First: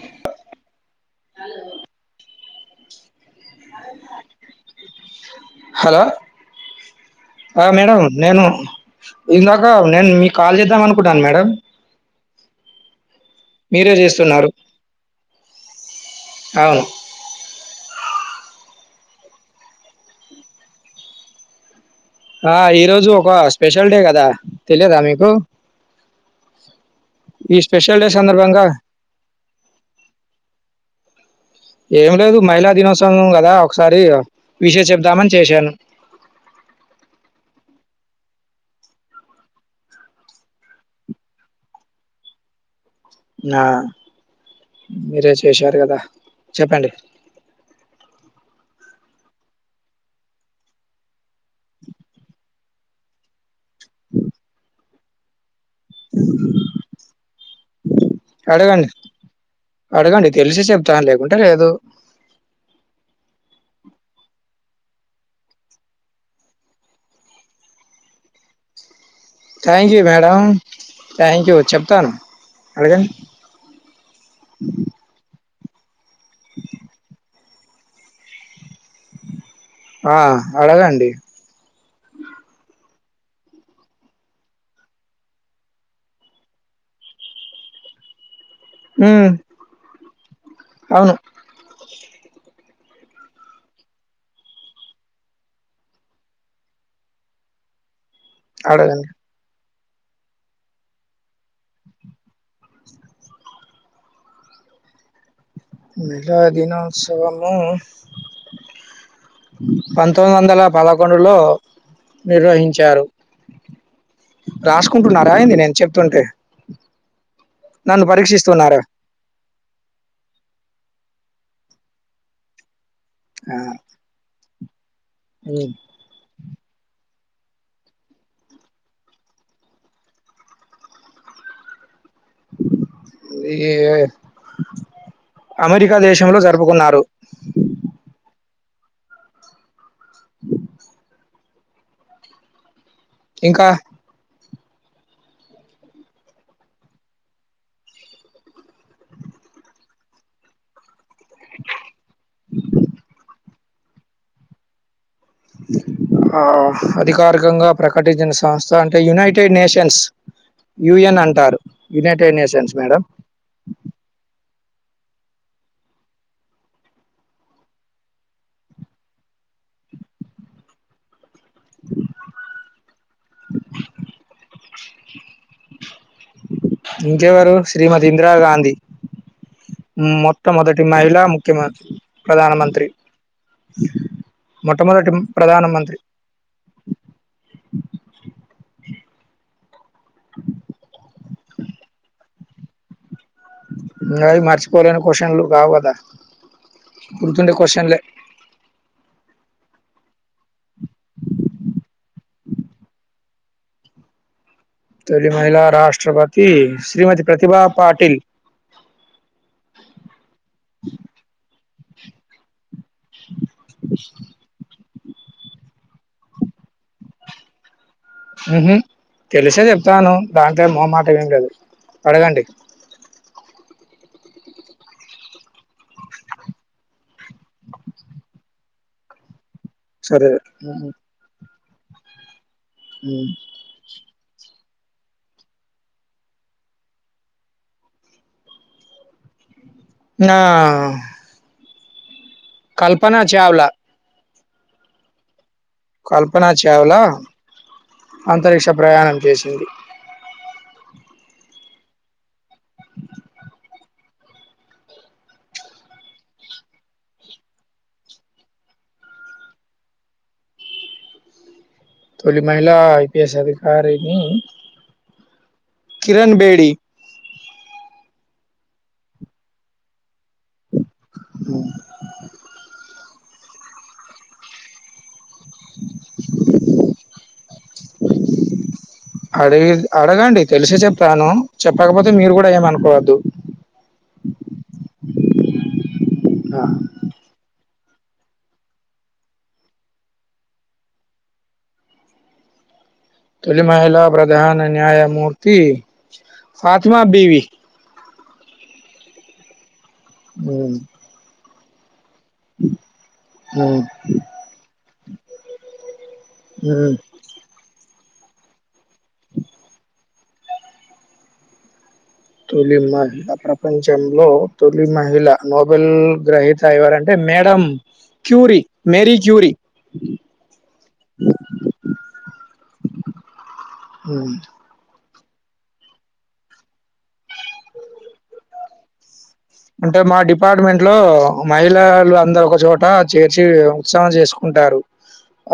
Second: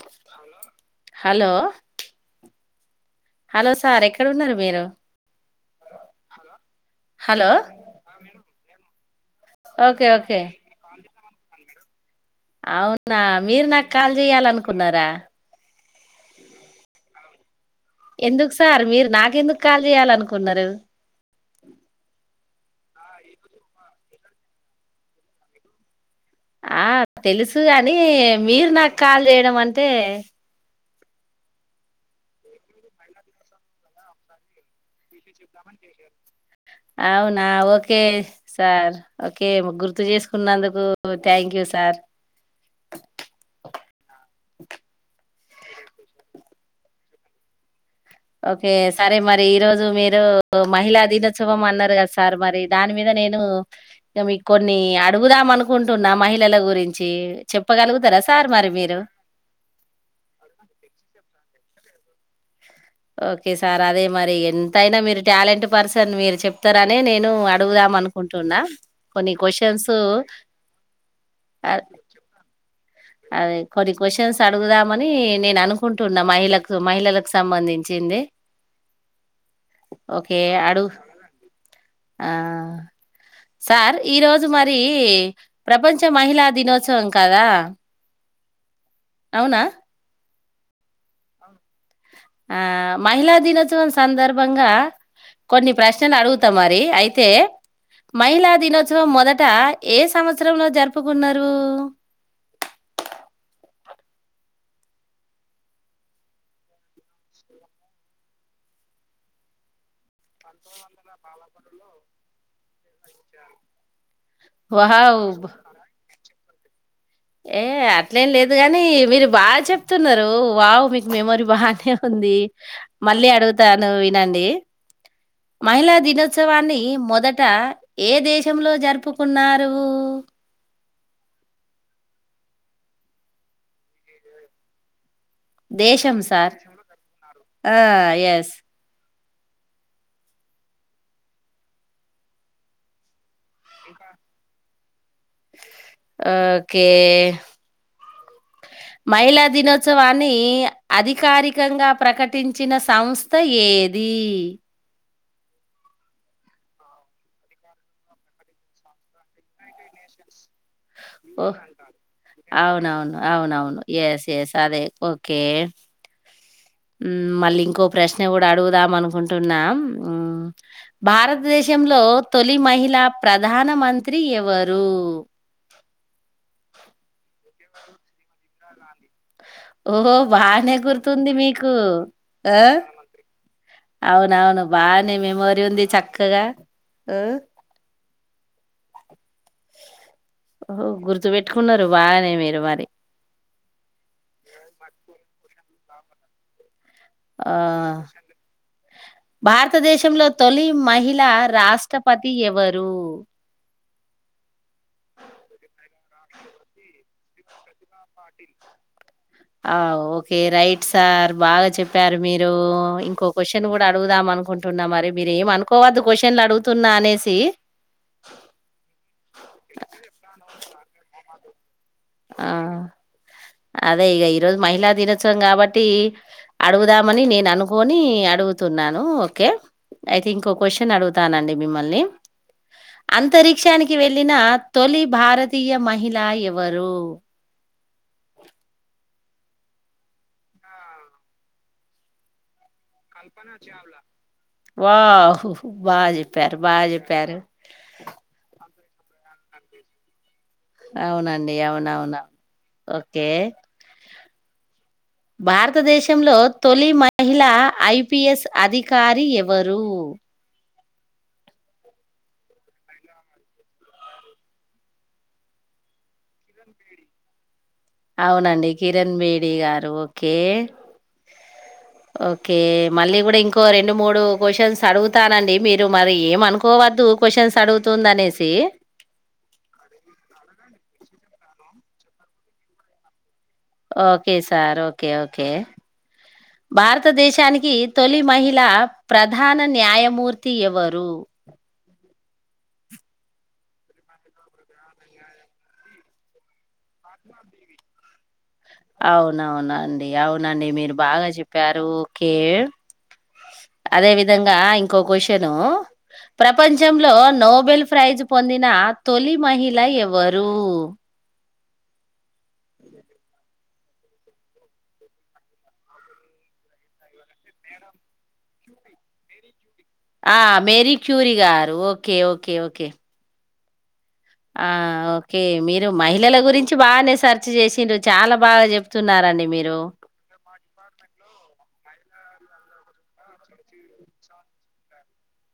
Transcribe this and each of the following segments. Hello hello hello sir ఎక్కడ ఉన్నారు మీరు హలో హలో ఆ! మేడం నేను ఇందాక ఓకే నేను మీ ఓకే కాల్ చేద్దాం అనుకున్నాన మేడం అవున నా మీరు నాకు మీరే కాల్ చేస్తున్నారు. చేయ్యాలనుకున్నారా అవును. ఎందుకు సార్ మీరు నాకెందుకు కాల్ చేయాలనుకున్నారు ఆ ఈ రోజు ఒక స్పెషల్ డే కదా తెలియదా మీకు ఆ ఈ తెలుసు కాని స్పెషల్ డే సందర్భంగా మీరు నాకు కాల్ చేయడం అంటే ఏం లేదు మహిళా దినోత్సవం కదా ఒకసారి విషెస్ సేసుచెప్దామని అవునా ఓకే సార్ ఓకే గుర్తు చేసుకున్నందుకు థ్యాంక్ యూ సార్ నా మిరే చె చేసారు కదా చెప్పండి ఓకే సరే మరి ఈ రోజు మీరు మహిళా దినోత్సవం అన్నారు కదా సార్ మరి దాని మీద నేను మీకు కొన్ని ఆ అడుగు దామనుకు కుంటున్నా మహిళల గురించి చెప్పగలుగుతారా సార్ మరి అడగండి. మీరు అడగండి తెలిసి చెప్తాను లేకుంటే లేదు. ఓకే సార్ అదే మరి ఎంతైనా మీరు టాలెంట్ పర్సన్ మీరు చెప్తారనే నేను అడుగుదాం అనుకుంటున్నా కొన్ని questions thank you madam thank you ఆహ్, చెప్తాను అడగండి. అదే కొన్ని క్వశ్చన్స్ అడుగుదామని నేను అను కుంటున్నా మహిళకు మహిళలకు సంబంధించింది ఆ ఓకే. అడుగు అడగండి ఆ సార్ ఈరోజు మరి ప్రపంచ మహిళా దినోత్సవం కదా. హ్మ్. అవునా అవును [unintelligible] ఆ మహిళా దినోత్సవం సందర్భంగా కొన్ని ప్రశ్నలు అడుగుతాం మరి అయితే మహిళా దినోత్సవం అడగండి. మొదట ఏ సంవత్సరంలో జరుపుకున్నారు. మహిళ దినోత్సవము పాతొమి పంతొమ్మిది వందల పదకొండులో నిర్వహించారు. రాసుకుంటున్నారా వావ్! అయింది నేం చెప్తుంటే ఏ నన్ను అట్లేం లేదు పరీక్షిస్తున్నారా? గాని మీరు బాగా చెప్తున్నారు ఒ వావు మెమోరీ బాగానే ఉంది. మళ్ళీ ఆ! అడుగుతాను వినండి. హ్మ్. మహిళ దిన ఉత్సవాన్ని మొదట ఏ దేశంలో జరుపుకున్నారు. ఏ దేశం సార్ ఆ ఎస్ [unintelligible] ఇంకా ఆ ఓకే మహిళా దినోత్సవాన్ని అధికారికంగా ప్రకటించిన సంస్థ ఏది ఆ అధికారికంగా ప్రకటించిన సంస్థ అంటే యునైటెడ్ నేషన్స్. యుఎన్ ఓహ అంటారు. United nations madam. అవునవును అవునవును ఎస్ ఎస్ అదే ఓకే మళ్ళీ ఇంకో ప్రశ్న కూడా అడుగుదాం అనుకుంటున్నా. భారత్ భారతదేశంలో తొలి మహిళ ప్రధాన మంత్రి స్త్రీ ఎవరు ఇంకెవరు శ్రీమతి ఇందిరాగాంధీ ఓహో బానే మొట్టమొదటి మహిళా గుర్తుంది. మీకు ముఖ్యమంత్రి ఆ ప్రధానమంత్రి. అవునవును మొట్టమొదటి బానే మెమోరీ ఉంది ప్రధానమంత్రి. చక్కగా ఉ ఒ గుర్తు పెట్టుకున్నారు బాగానే మీరు మరి గవి మర్చిపోలేని కొషన్లు కావు కదా గుర్తుండే ఆ! కోశన్లే భారతదేశంలో తొలి మహిళా రాష్ట్రపతి ఎవరు తొలి మహిళ రాష్ట్రపతి శ్రీమతి ప్రతిభా పాటిల్ ఆ ఓకే రైట్ సార్ బాగా చెప్పారు మీరు ఇంకో క్వశ్చన్ కూడా అడుగుదాం అనుకుంటున్నా మరి మీరేం అనుకోవద్దు కొషన్లు అడుగుతున్నా అనేసి హు హుమ్ తెలిసే చెప్తను దాంట్లో మోహమాటం ఏమి లేదు అడగండి ఆ! అదే ఇగ ఈ రోజు మహిళా దినోత్సవం కాబట్టి అడుగుదాం మని నేను అనుకొని అడుగు తున్నాను ఓకే సరే ఐతే ఇంకో క్వశ్చన్ అడుగుతానండి మిమ్మల్ని అంతరిక్షానికి వె వెళ్ళిన తొలి భారతీయ మహిళా ఎవరు నా కల్పన చావ్లా వావ్ బా కల్పనా జెప్పారు. బా చావ్లా జెప్పారు. అంతరిక్ష ప్రయాణం చేసింది అవునండి అవునఅవును ఓకే భారతదేశంలో తొలి మహిళా ఐపీఎస్ అధికారి ఎవరు తొలి మహిళా ఐపీస్ అధికారిని కిరణ్ బేడి అవునండి కిరణ్ బేడి గారు ఓకే హుమ్ ఓకే మళ్ళీ కూడా ఇంకో రెండు మూడు క్వశ్చన్స్ అడుగుత తానండి మీరు మరి ఏమ అనుకోవద్దు క్యూషన్స్ అడుగుతుంది అనేసి తాను చెప్పకపోతే మీరు గుడా ఏమి అనుకోవద్దు okay sir okay okay okay ఆ, భారతదేశానికి తొలి మహిళ ప్రధాన న్యాయమూర్తి ఎవరు తొలి మహిళ ప్రధాన న్యాయమూర్తి ఫాతిమా బీవి అవునవును ఈ అవునండి ఉమ్, మీరు బాగా చెప్ ప్యారు ఒకే ఉమ్, అదే విధంగా ఇంకో క్వశ్చను ఉమ్. ప్రపంచంలో నోబెల్ ప్రైజ్ పొందిన తొలి మహిళ ఎవరు? తొలి మహిళ ప్రప్ ప్రపంచంలో తొలి మహిళ నోబెల్ గ్రహీత ఎవరంటే మేడం క్యూరి మేరీ క్యూరి ఆ మేరీ క్యూరి గారు ఓకే ఓకే ఓకే ఉమ్. ఆ ఓక్ కే మీరు మహిళల గురించి బానే సర్చ్ చేసిండ్రు చాలా బాగా చెప్తున్నారండి మీరు అంటే మా డిపార్ట్మెంట్ లో మహిళ పిల్లలు అందరు ఒక చోట చేర్చి ఉత్సాహం చేసుకుంటారు.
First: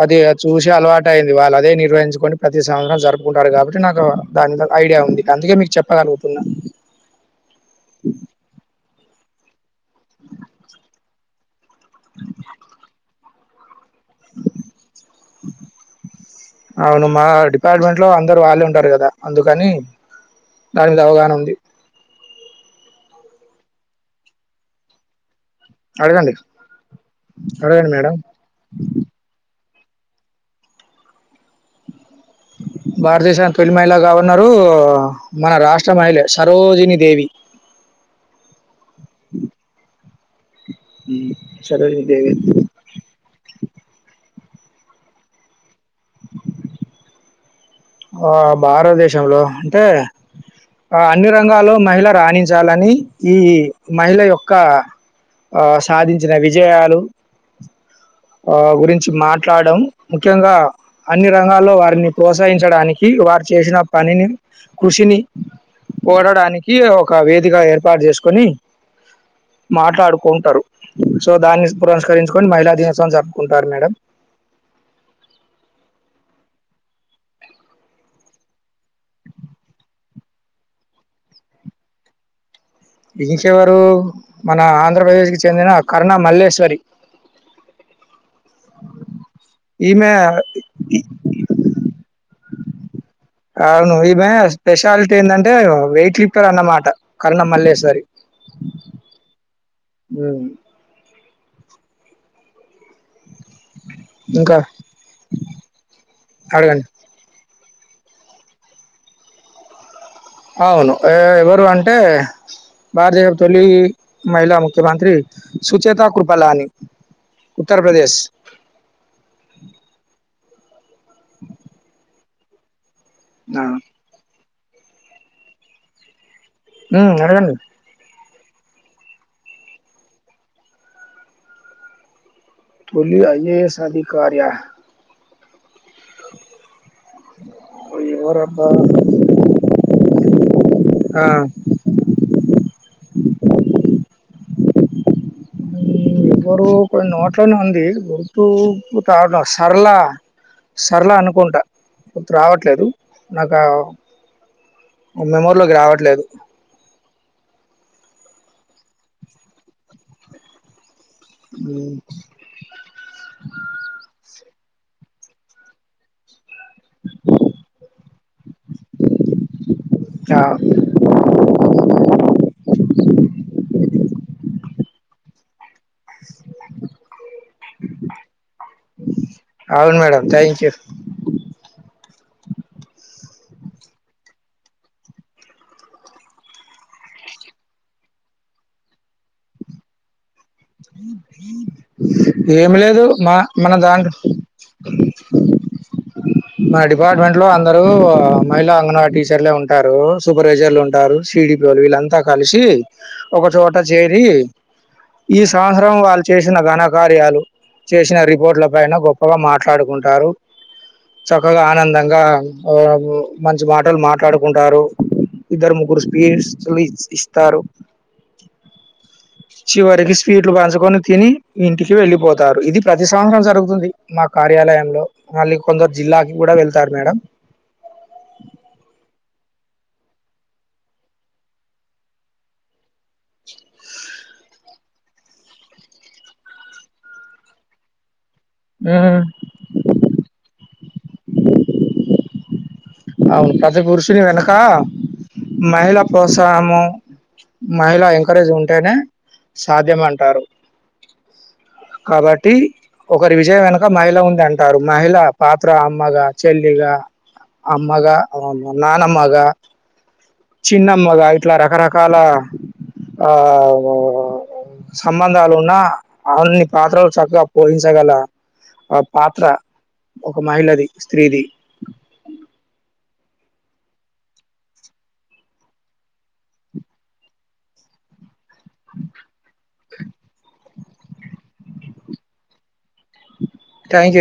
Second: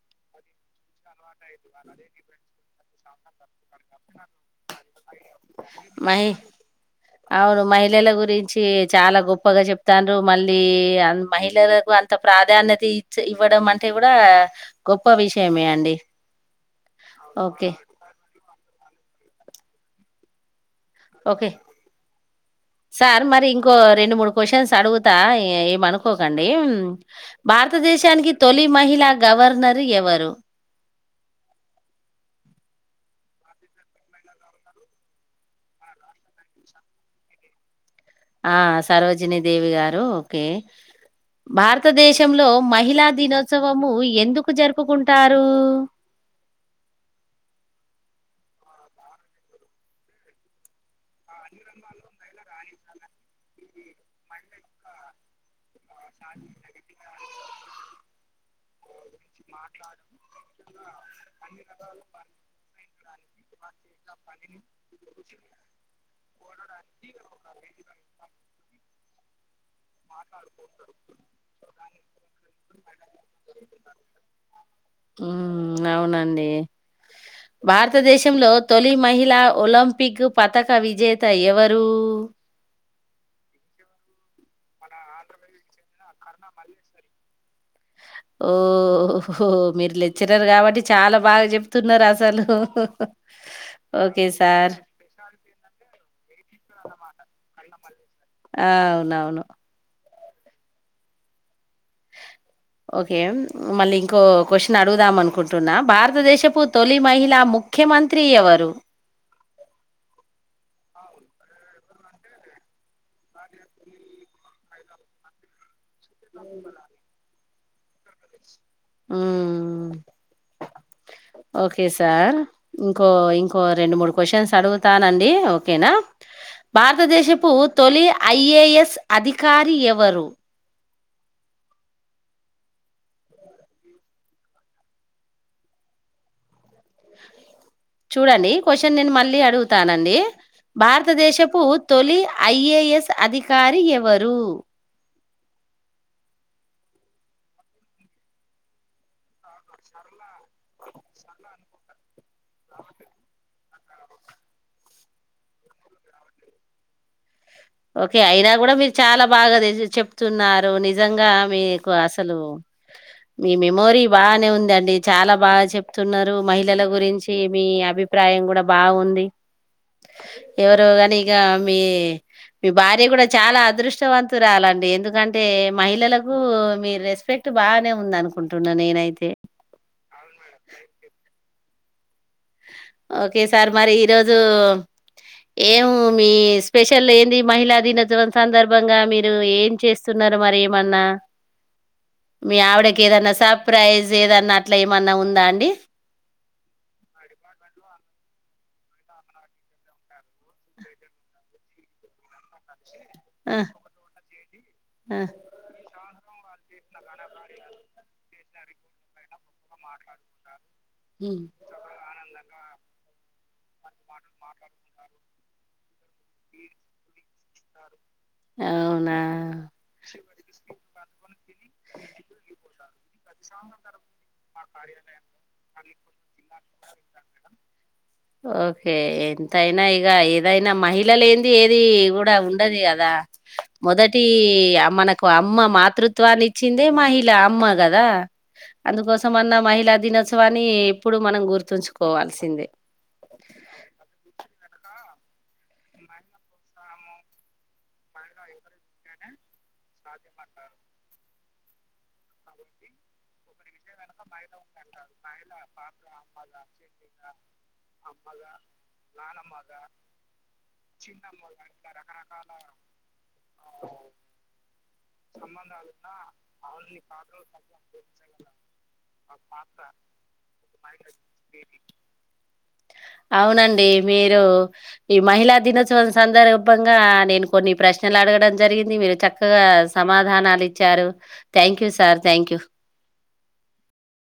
అది చూసి అలవాట అయింది వాళ్ళు అదే నిర్వహించుకుని ప్రతి సంవత్సరం జరుపుకుంటారు కాబట్టి నాకు దాని మీద ఐడియా ఉంది. అందుకే మీకు మహి చెప్పగలుగుతున్నా అవును మహిళల గురించి చాలా గొప్పగా చెప్ తండ్రు మళ్ళీ అ మహిళలకు అంత ప్రాధాన్యత ఇచ్ ఇవ్వడం అంటె టె కూడా గొప్ప విషయమే అండి అవును మా ఓకే డిపార్ట్మెంట్ లో అందరు వాళ్ళే ఉంటారు కదా అందుకని దాని మీద అవగాహన ఓకే ఉంది సార్ మరి ఇంకో రెండు మూడు క్వశ్చన్స్ అడుగుతా ఏమ్ అడగండి ఎమ్అనుకోకండి అడగండి మేడం భారతదేశానికి తొలి మహిళ గవర్నర్ ఎవరు భారతదేశ తొలి మహిళగా ఉన్నారు మన రాష్ట్ర మహిళ సరోజిని దేవి ఆ సరోజిని దేవి గారు ఓకే సరోజిని దేవి భారతదేశంలో మహిళా దినోత్సవము ఎందుకు జరుపుకుంటారు ఆ భారతదేశంలో అంటే ఆ అన్ని రంగాల్లో మహిళ రాణించాలని ఈ మహిళ యొక్క ఆ సాధించిన విజయాలు ఆ గురించి మాట్లాడడం ముఖ్యంగా అన్ని రంగాల్లో వారిని ప్రోత్సహించడానికి కి వారు చేసిన పనిని కృషిని ఓడడానికి కి ఒక వేదిక ఏర్పాటు చేసుకొని మాట్లాడుకుంటరు సో దాన్ని పురస్కరించుకొని మహిళా దినో హ్మ్ అవునండి భారతదేశంలో తొలి మహిళా ఒలింపిక్ పతక విజేత ఎవరు ఇంకెవరు మన ఆంధ్రప్రదేశ్కి చెందిన కరుణ మల్లేశ్వరి ఓహో మీరు ఈమె లెక్చ్చరర్ కాబట్టి చాలా బాగా చెప్తున్నారు అసలు అవును ఓకే ఈమె సార్ స్పెషాలిటీ ఏంటంటే వెయిట్ లిఫ్టర్ అన్నమాట కరుణ మల్లేశ్వరి అవునవును హ్మ్ ఓకే మళ్ళీ ఇంకో ఇంకా క్వశ్చన్ అడుగుదాం అనుకుంటున్నా భారతదేశపు అడగండి తొలి మహిళా ము ముఖ్యమంత్రి ఎవరు అవును ఏ ఎవరు అంటే భారతీయ తొలి మహిళా ముఖ్యమంత్రి సు చ్యతకృఫలాని ఉత్తరప్రదేశ్ ఉమ్ ఓకే సార్ ఇంకో ఇంకో ఆ, రెండు మూడు క్వశ్చన్స్ అడుగ్ తానండి ఓకేనా ఉమ్, భారతదేశపు అడగండి తొలి ఐఏఎస్ అధికారి ఎవరు తొలి ఐఏఎస్ అధికారి అహ్ చూడండి ఎవరబ్బా క్వశ్చన్ నేను మళ్ళీ అడుగుతానండి ఆ, భారతదేశపు తొలి ఐఏఎస్ అధికారి ఎవ రు ఉమ్, ఎవరు కొన్ని నోట్లోనే ఉంది గుర్తుకు రావడం సరలా సరళ అనుకుంటా గుర్తు రావట్లేదు నాకు మెమోర్లోకి రావట్లేదు ఓకే అయినా కూడా మీరు చాలా బాగా చెప్తున్నారు నిజ జంగా మీకు మ్, అసలు మీ మెమోరీ బానే ఉందండి చాలా బాగా చెప్తున్నారు మహిళల గురించి మీ అభిప్రాయం కూడా బాగుంది ఆ, ఎవరో కాని ఇగ మీ మీ భార్య కూడా చాలా అదృష్టవంతురా రాలండి ఎందుకంటే మహిళలకు మీ రెస్పెక్ట్ బాగానే ఉంది అనుకుంటున్నా నేనైతే అవును madam thank you okay sir మరి ఈరోజు ఏం మీ స్పెషల్ ఏంది మహిళా దినోత్సవం సందర్భంగా మీరు ఏం చేస్తున్నారు మరి ఏమన్నా మీ ఏమి లేదు ఆవిడకి ఏదన్నా మా మన సర్ప్రైజ్ దాంట్లో ఏదన్నా అట్లా ఏమన్నా ఉందా అండి మా డిపార్ట్మెంట్ లో అందరు మహిళా అంగనవాడి టీచర్లే ఉంటారు సూపర్వైజర్లు ఉంటారు సిడిపిలు వీళ్ళంతా కలిసి ఒక ఆ, చోట చేరి ఆ. ఈ సంవత్సరం వాళ్ చేసిన ఘనకార్యాలు చేసిన రిపోర్ట్ల పైన గొప్పగా మాట్లాడుకుంటారు హ్మ్. చక్కగా ఆనందంగా ఆ మంచి మాటలు మాట్లాడుకుంటారు ఇద్దరు ముగ్గురు స్పీచ్లు ఇ ఇస్తారు అవునా చివరికి స్వీట్లు పంచుకొని తిని ఇంటికి వెళ్ళిపోతారు ఇది ప్రతి సంవత్సరం జరుగుతుంది మా కార్యాలయంలో మల్లి కొందరు జిల్లాకి కూడా వెళ్తారు మేడం ఓకే ఎంతయినా ఇగ ఏదైనా మహిళలేనిది ఏంది ఏది కూడా ఉండది ఇగా దా మొదట్ ఒకటి ఆ మనకు అమ్మ మాతృత్వాన్ని ఇచ్చిందే మహిళ అమ్మ గదా హ్మ్. అందుకోసమన్న మహిళా దినోత్సవాన్ని ఇప్పుడు మనం గుర్తుంచుకోవాల్సిందే అవును ప్రతి పురుషుని వెనక మహిళ ప్రోత్సాహము మహిళ ఎంకరేజ్ ఉంటేనే సాధ్యం అంటారు కాబట్టి ఒకరి విజయం వెనుక మహిళ ఉంది అంటారు మహిళ పాత్ర అమ్మగా చెల్లిగా అమ్మగా నాన్ అమ్మగా చిన్నమ్మగా ఇట్లా రకరకాల ఆ సంబంధాలు ఉన్నా అన్ని పాత్రలు చక్కగా పోషించగల ఆ పాత్ర ఒక మహిళది స్త్రీది అవునండి మీరు ఈ మహిళా దినోత్సవం సందర్భంగా నేను కొన్ని ప్రశ్నలు అడగడం జరిగింది మీరు చక్కగా సమాధానాలు ఇచ్చారు thank you sir thank you thank you